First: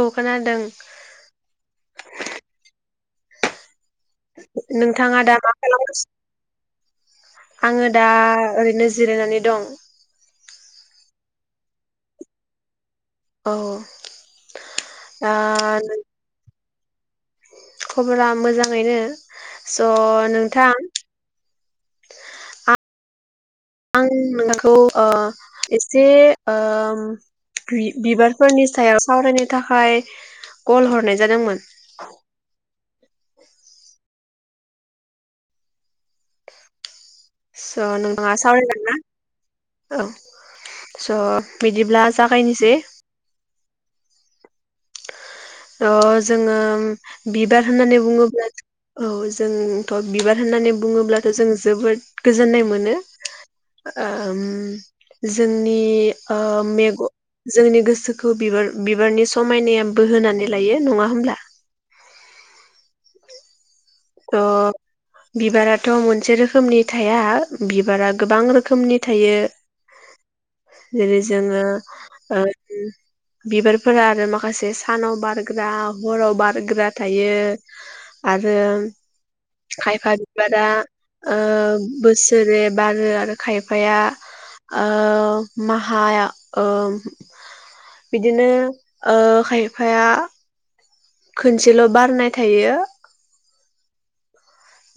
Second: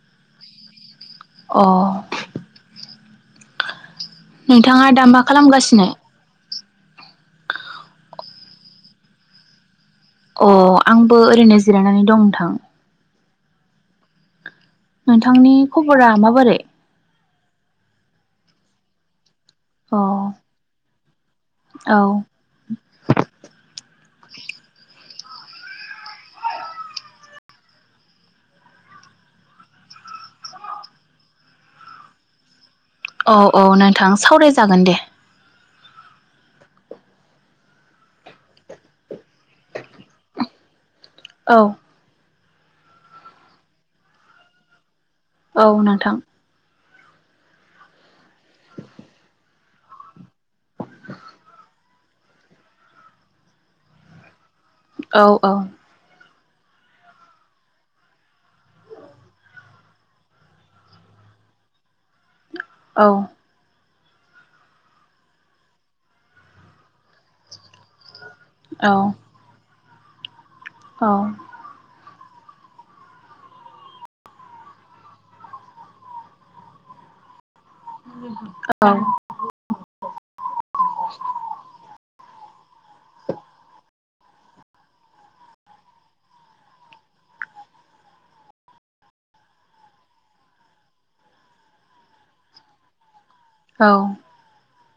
औ खोनादों अ नोंथाङा दा मा खालामगासिनो? आङो दा ओरैनो जिरायनानै दं। अ आंबो ओरैनो जिरायनानै दं नोंथां। औ। दा नोंथांनि खबरा माबोरै? खबरा मोजाङैनो स अ नोंथां औ [inaudible] आं नोंखौ ओ एसे ओम बिबारफोरनि सायाव सावरायनो थाखाय कल हरनाय जादोंमोन औ औ नोंथां सावरायजागोन दे स नोंथाङा सावरायगोनना औ स औ बिदिब्ला जा गायनिसै [inaudible] औ अ नोंथां जोङो बिबार होननानै बुङोब्ला औ जोंथ बिबार होननानै बुङोब्लाथ जों जोबोद गोजोननाय मोनो ओम औ औ जोंनि ओ मेग जोंनि गोसोखौ बिबार बिबारनि समायनाया बोहोनानै लायो नङा होमब्ला औ अ बिबाराथ मोनसे रोखोमनि थाया बिबारा गोबां औ रोखोमनि थायो औ जेरै जोङो ओ बिबारफोरा आरो माखासे सानाव बारग्रा हराव बारग्रा थायो आरो औ खायफा बिबारा ओ बोस- रै बारो आरो खायफाया ओ माहायाव ओ बिदिनो ओ खायफाया खोनसेल बारनाय थायो अ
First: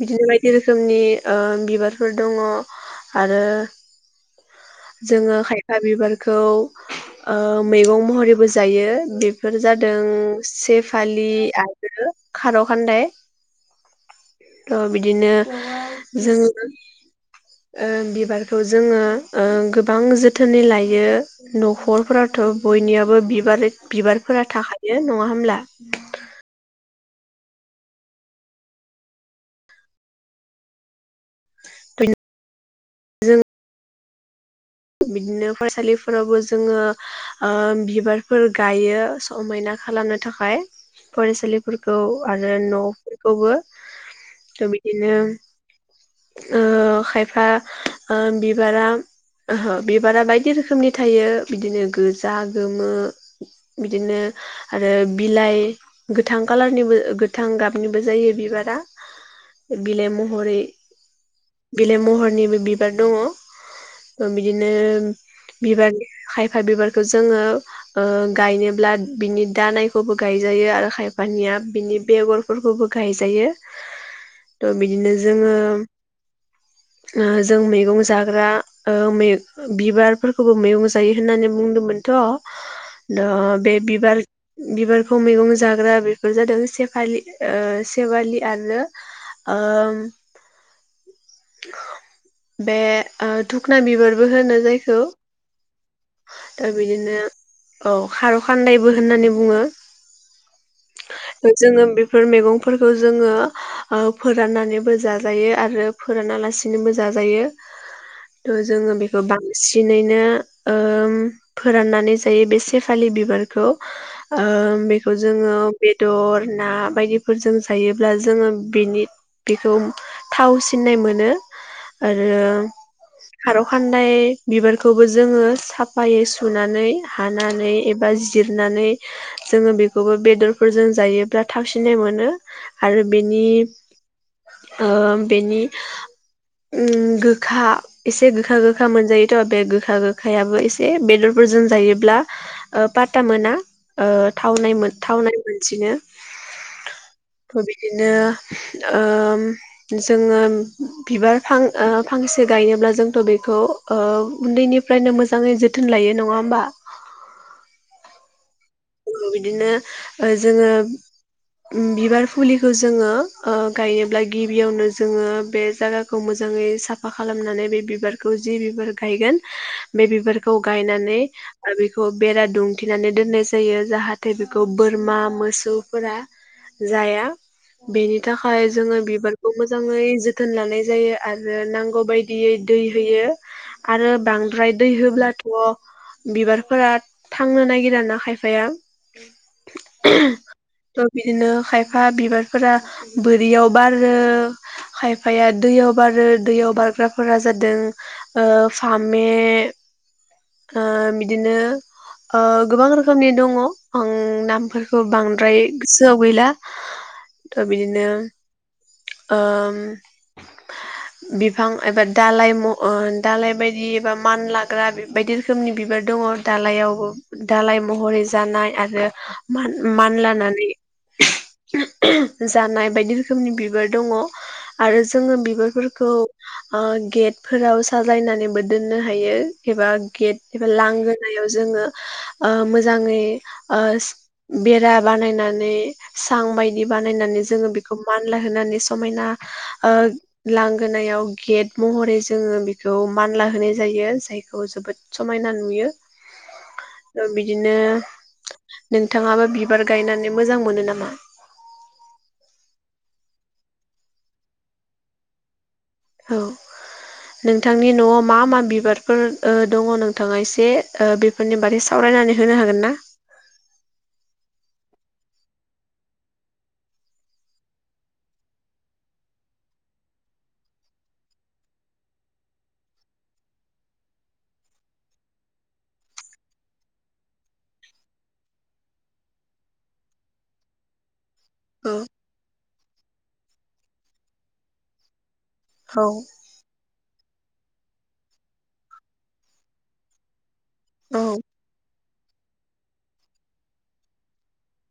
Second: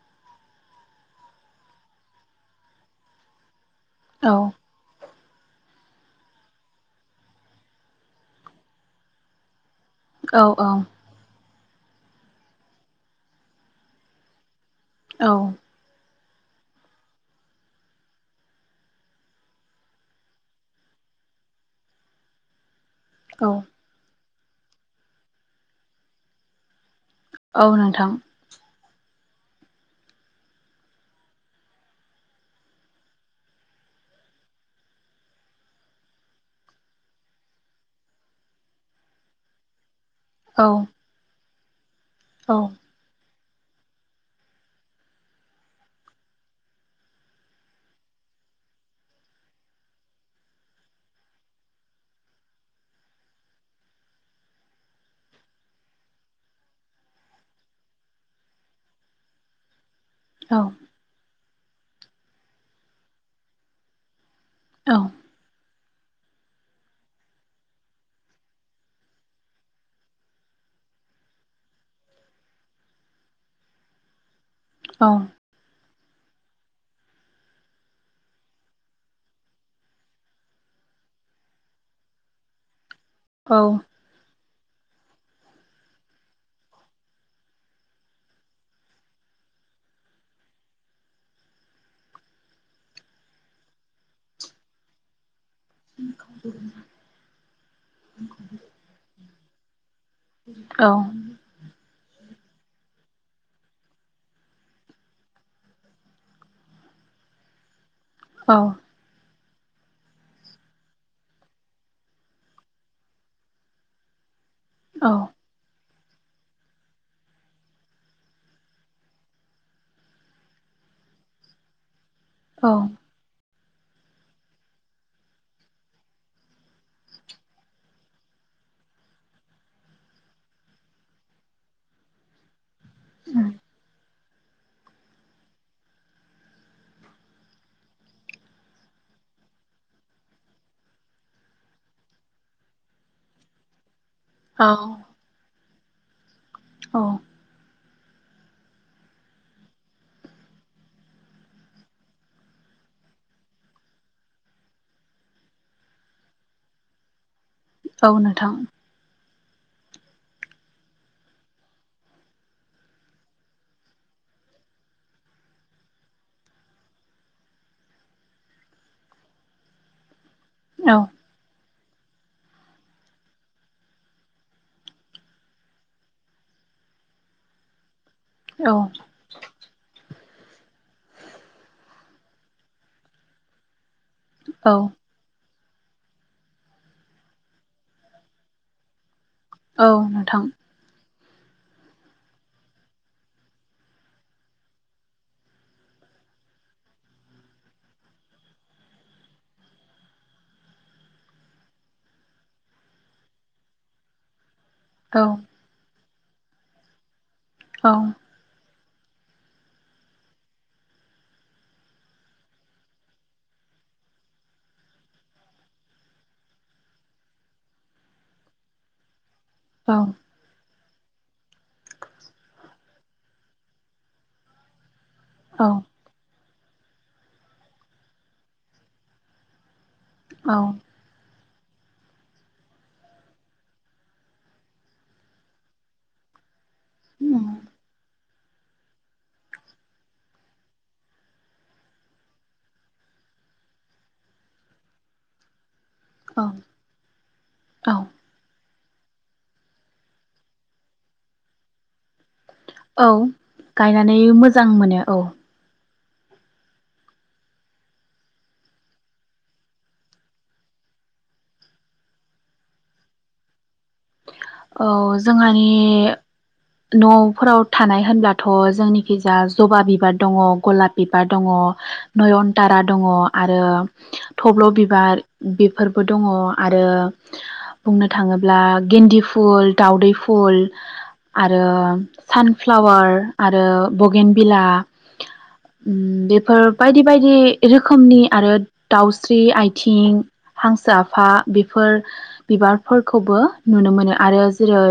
बिदिनो बायदि रोखोमनि ओ बिबारफोर दङ आरो औ जोङो खायफा बिबारखौ ओ मैगं महरैबो जायो बेफोर जादों औ सेफालि आ- रो खार खान्दाय बिदिनो औ जोङो ओ बिबारखौ जोङो ओ गोबां जोथोनै लायो नखरफोराथ बयनियाबो औ बिबार बिबार फोरा थाखायो नङा होमब्ला औ नोंथां जों बिदिनो फरायसालिफोरावबो जोङो ओ बिबारफोर गायो समायना खालामनानै औ फरायसालि औ आरो औ न खौबो बिदिनो खायफा बिबारा ओहो बिबारा बायदि रोखोमनि थायो बिदिनो गोजा गोमो बिदिनो आरो बिलाइ गोथां कालारनिबो गोथां गाबनिबो जायो बिबारा बिलाइ औ महरै बिलाइ महरनिबो बिबार दङ बिदिनो औ बिबार खायफा बिबारखौ जोंङो गायनोब्ला बिनि दानायखौबो गायजायो आरो खायफानिया बिनि बेगरफोरखौबो गायजायो थह औ बिदिनो जोंङो जों मैगं जाग्रा मै बिबारफोरखौबो मैगं जायो होननानै बुंदोंमोनथ' द औ बे बिबार बिबारखौ मैगं जाग्रा बेफोर जादों सेफालि सेवालि आरो बे दधुखना बिबारबो होनो जायखौ दा बिदिनो औ खार' खान्दायबो होननानै बुंङो औ बेफोर मैगंफोरखौ जोंङो फोराननानैबो जाजायो आरो फोरानालासिनोबो जाजायो औ थह जोंङो बेखौ बांसिन सिनैनो फोराननानै जायो बे सेफालि बिबारखौ बेखौ जोंङो बेदर ना बायदिफोरजों जायोब्ला जोंङो बेनि बेखौ थाव सिननाय मोनो। आरो औ फारौ खान्दाय बिबारखौबो जोंङो साफायै सुनानै हानानै एबा जिरनानै जोंङो बेखौबो बेदरफोरजों जायोब्ला थाबसिनाय मोनो। आरो बेनि ओ बेनि ओम गोखा एसे गोखा गोखा मोनजायोथ' बे गोखा गोखा आखायाबो एसे बेदरफोरजों जायोब्ला ओ पाता मोना। ओ थावनाय थावनायमोन। बिदिनो औ। बिदिनो ओम जोंङो बिबार फां ओ फांसे गायनोब्ला जोंथ' बेखौ उन्दैनि फ्रायनो मोजांङै जोथोन लायो नंङा होमबा? औ नोथां। ओ बिदिनो जोङो बिबार फुलि जोंङो ओ गायोब्ला गिबियावनो जोंङो बे जागाखौ मोजाङै साफा खालामनानै बे बिबारखौ जि बिबार गायगोन बे बिबार खौ गायनानै आरो बेखौ बेरा दुंथेनानै दोनाय जायो जाहाथे बेखौ बोरमा मोसौफोरा जाया। बेनि औ थाखाय जोङो औ बिबारखौ मोजाङै जोथ जोथोन लानाय जायो आरो नांगौ बायदियै दै होयो। आरो बांद्राय औ दै होब्लाथ व बिबारफोरा थांनो नागिरा ना खायफ फाया। औ नोंथां। बिदिनो खायफा बिबारफोरा बोरियाव बारो खायफाया दैयाव बारो दैयाव बारग्राफोरा जादों ओ फामे ओ बिदिनो ओ गोबां रोखोम खोमनि दङ आं नाम फोरखौ औ बांद्राय सोआव गैला। थ औ बिदिनो ओ बिफां एबा दालाय म ओ दालाय बायदि एबा मान लाग्रा बायदि रोखोमनि बिबार दङ दालायावबो दालाइ महरै जानाय आरो मान औ मानलानानै जानाय बायदि रोखोमनि बिबार दङ आरो जोङो औ बिबारफोरखौ ओ गेटफोराव साजायनानैबो दोननो हायो एबा गेटबो लांगोन गोनायाव जोङो ओ मोज मोजाङै ओ बेरा बानायनानै सां बाय बानायनानै जोङो बेखौ मान मानला होनानै समायना लांगोनायाव गेट महरै जोङो बेखौ मानला होनाय जायो जायखौ जोबोद समायना नुयो औ द बि बिदिनो औ नोंथाङाबो बिबार गायनानै मोजां मोनो नामा औ गायनानै मोजां मोनो औ औ नोंथांनि न'आव मा मा बिबारफोर दङ नोंथाङा एसे बेफोरनि बार सावरायनानै होनो हागोन ना औ जोंहानि न'फोराव थानाय होनब्लाथ' जोंनिखि जा जबा बिबार दङ गलाब बिबार दङ नयनतारा दङ आरो थब्ल' बिबार बेफोरबो दङ आरो बुंनो थाङोब्ला गेन्दि फुल दाउदै फुल आरो औ सान फ्लावार आरो बगेन बिला औ बेफोर बायदि बेबायदि रोखोमनि आरो दाउस्रि आइथिं हांसो औ आफा बेफोर बिबारफोरखौबो नुनो मोनो आरो जेरै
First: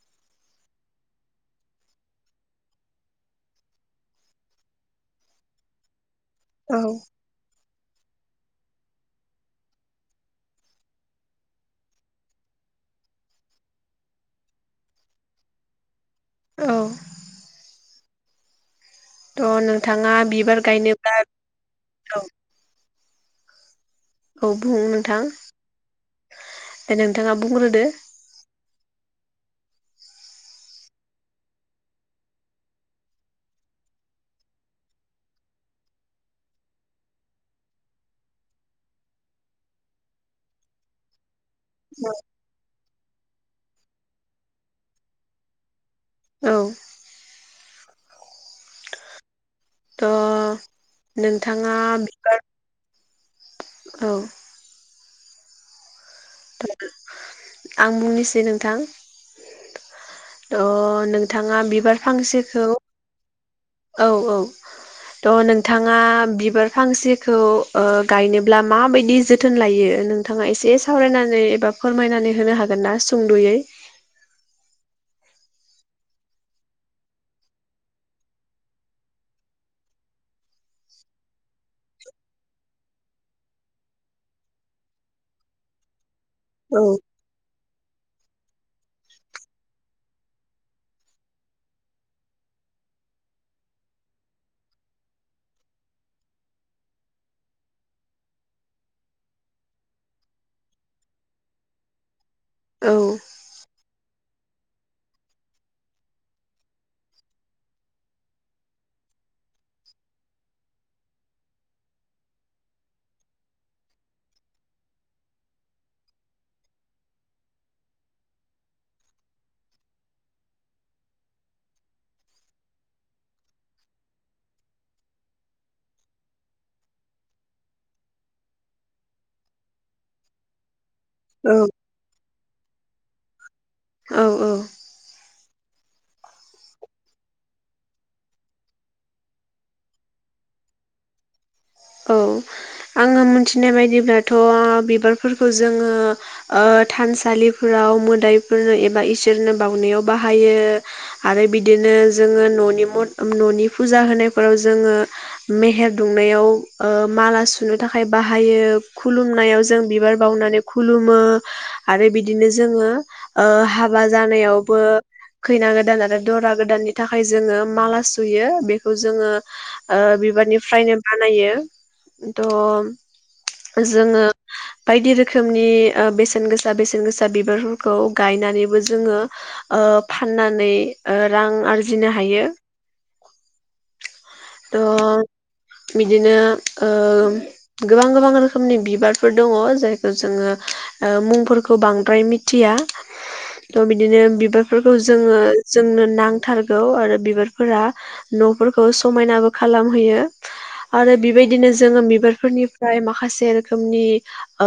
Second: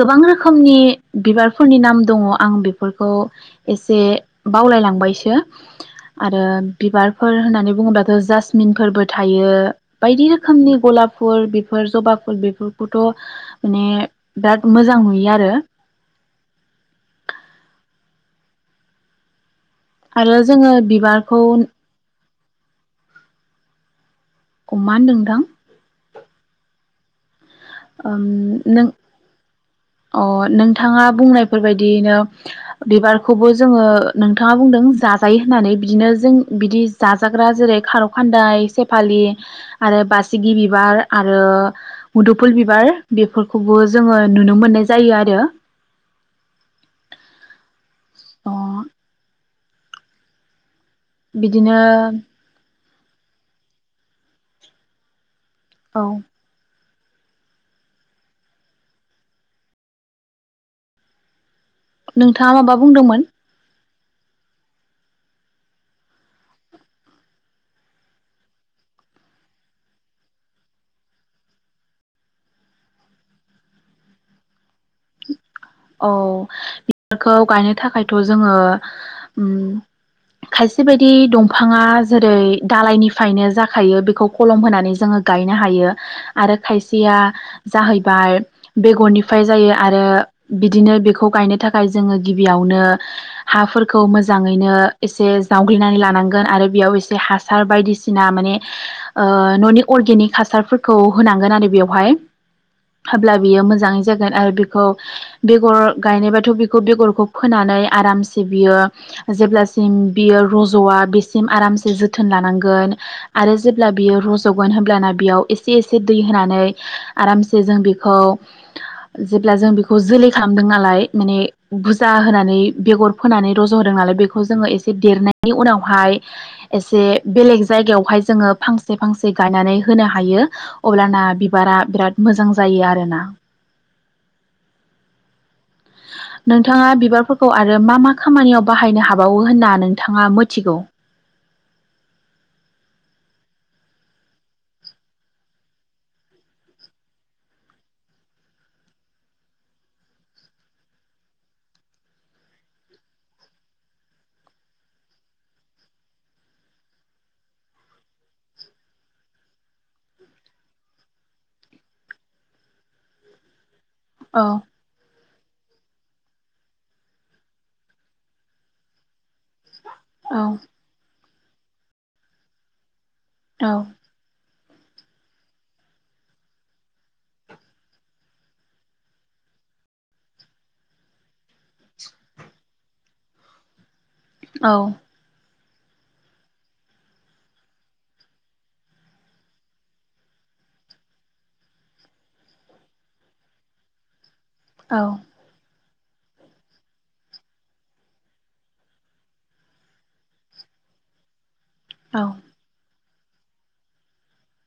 गोबां ओम रोखोमनि बिबारफोरनि नाम दङ आं बेफोरखौ एसे बावलायलांबायसो आरो औ बिबारफोर होननानै बुबाथ' जासमिनफोरबो थायो बायदि रो खोमनि गलाब फुल बेफोर जबा फुल बेफोरखौथ' माने बिराद मोजां नुयो आरो औ थ नों थाङा आरो बिबार जोङो गायनोब्ला बिबारखौ औ औ बुं मा होनदों नोंथां दे नोंथाङा बुंग्रोदो ओं नों अ नोंथाङा बुंनायफोरबायदियैनो बिबारखौबो जोङो नोंथाङा बुंदों जाजायो होननानै बिदिनो जों बिदि जाजाग्रा जेरै खार' खान्दाय सेफालि आरो बासिगि बिबार आरो मुदुफुल बिबार बेफोरखौबो जोङो नुनो मोननाय जायो आरो औ अ थ' नोंथाङा बिदिनो बिबार औ औ आं बुंनोसै नोंथां त नोंथाङा बि नोंथाङा माबा बुंदोंमोन? औ औ थ नोंथाङा बिबार फांसेखौ ओ गायनोब्ला माबायदि जोथोन लायो नोंथाङा एसे सावरायनानै एबा फोरमायनानै होनो हागोन ना सुंद'यै? औ बिबारखौ गायनो थाखायथ' जोङो उम खायसे बायदि दंफाङा जेरै दालायनिफ्रायनो जाखायो बेखौ खलम होनानै जोङो गायनो हायो। आरो औ खायसेया जाहैबाय बेगरनिफ्राय जायो आरो बिदिनो बेखौ गायनो थाखाय जोङो गिबियावनो हाफोरखौ मोजाङैनो एसे जावग्लिनानै लानांगोन आरो बेयाव एसे हासार बायदिसिना माने ओ न'नि अर्गेनिक हासारफोरखौ होनांगोन आरो बेवहाय औ होब्ला बियो मोजाङै जागोन आरो बेखौ बेगर गायनायबाथ' बेखौ बेगरखौ फोनानै आरामसे बियो जेब्लासिम बियो रज'आ बेसिम आरामसे जोथोन लानांगोन आरो जेब्ला बियो रज'गोन हब्लाना बेयाव एसे एसे दै होनानै आरामसे जों बेखौ जेब्ला जों बेखो खौ जोलै खालामदों नालाय माने बुरजा होनानै बेगर फोनानै रज' होदों नालाय बेखौ जोङो एसे देरनायनि उनावहाय एसे बेलेग जायगायावहाय जोङो फांसे फांसे गायनानै होनो हायो। अब्लाना औ बिबारा बिराद मोजां जायो आरोना। औ औ। नोंथाङा बिबारफोरखौ आरो मा मा खामानियाव बाहायनो हाबावो होनना नोंथाङा मिथिगौ? औ आङो मोनथिनाय बायदिब्लाथ' बिबारफोरखौ जोङो ओ थानसालिफोराव मोदायफोरनो एबा इसोरनो बाउनायाव बाहायो आरो बिदिनो जोङो न'नि मन न'नि फुजा होनायफोराव जोङो मेहेर दुंनायाव ओ माला सुनो थाखाय बाहायो खुलुमनायाव जों बिबार बावनानै खुलुमो आरो बिदिनो जोङो ओ हा हाबा औ जानायावबो खैना गोदान आरो दरा गोदाननि थाखाय जोङो माला सुयो बेखौ जोङो ओ औ बिबारनिफ्रायनो बा नायो। द'। औ जोङो। बायदि रोखोमनि ओ बेसेन गोसा बेसेन गोसा बिबारफोरखौ गायनानैबो जोङो ओ फाननानै ओ रां आरजिनो हायो। औ थह बिदिनो ओ गोबां-गोबां रोखोमनि बिबारफोर दङ जायखौ जोङो ओ मुंफोरखौ बांद्राय मिथिया थ' बिदिनो बिबारफोरखौ औ जोङो जोंनो नांथारगौ आरो बिबारफोरा न'फोरखौ समायनाबो खालामहैयो आरो बिबाय दिनो जो जोङो औ बिबारफोरनिफ्राय माखा खासे रोखोमनि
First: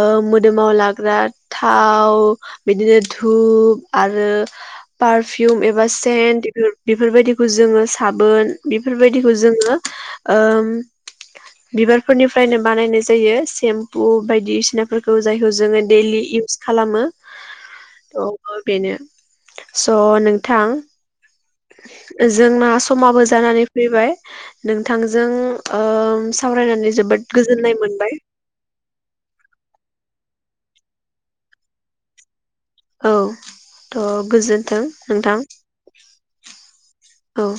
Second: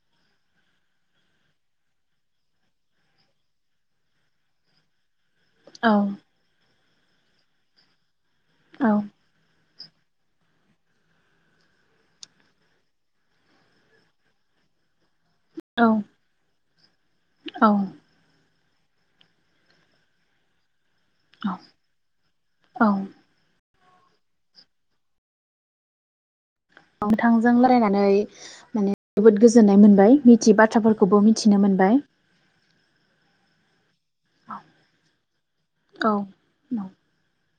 ओ मोदोमाव लाग्रा थाव बिदिनो धुप आरो फार फिउम एबा औ सेन्ट बेफोरबायदिखौ जोङो साब बोन बेफोरबायदिखौ जोङो ओम बिबारफोरनिफ्रायनो बानायनाय जायो सेम्पु बायदिसिना फोरखौ जायखौ जोङो डेलि इउस खालामो औ थह बेनो स' नोंथां औ जोंना औ समाबो जानानै फैबाय नोंथांजों ओ सावरायनानै जोबोद नोंथांजों गोजोननाय मोनबाय रायलायनानै माने जोबोद गोजोननाय मोन बाय मिथियै बाथ्राफोरखौबो मिथिनो मोनबाय। औ थ' गोजोन्थों नोंथां औ औ औ।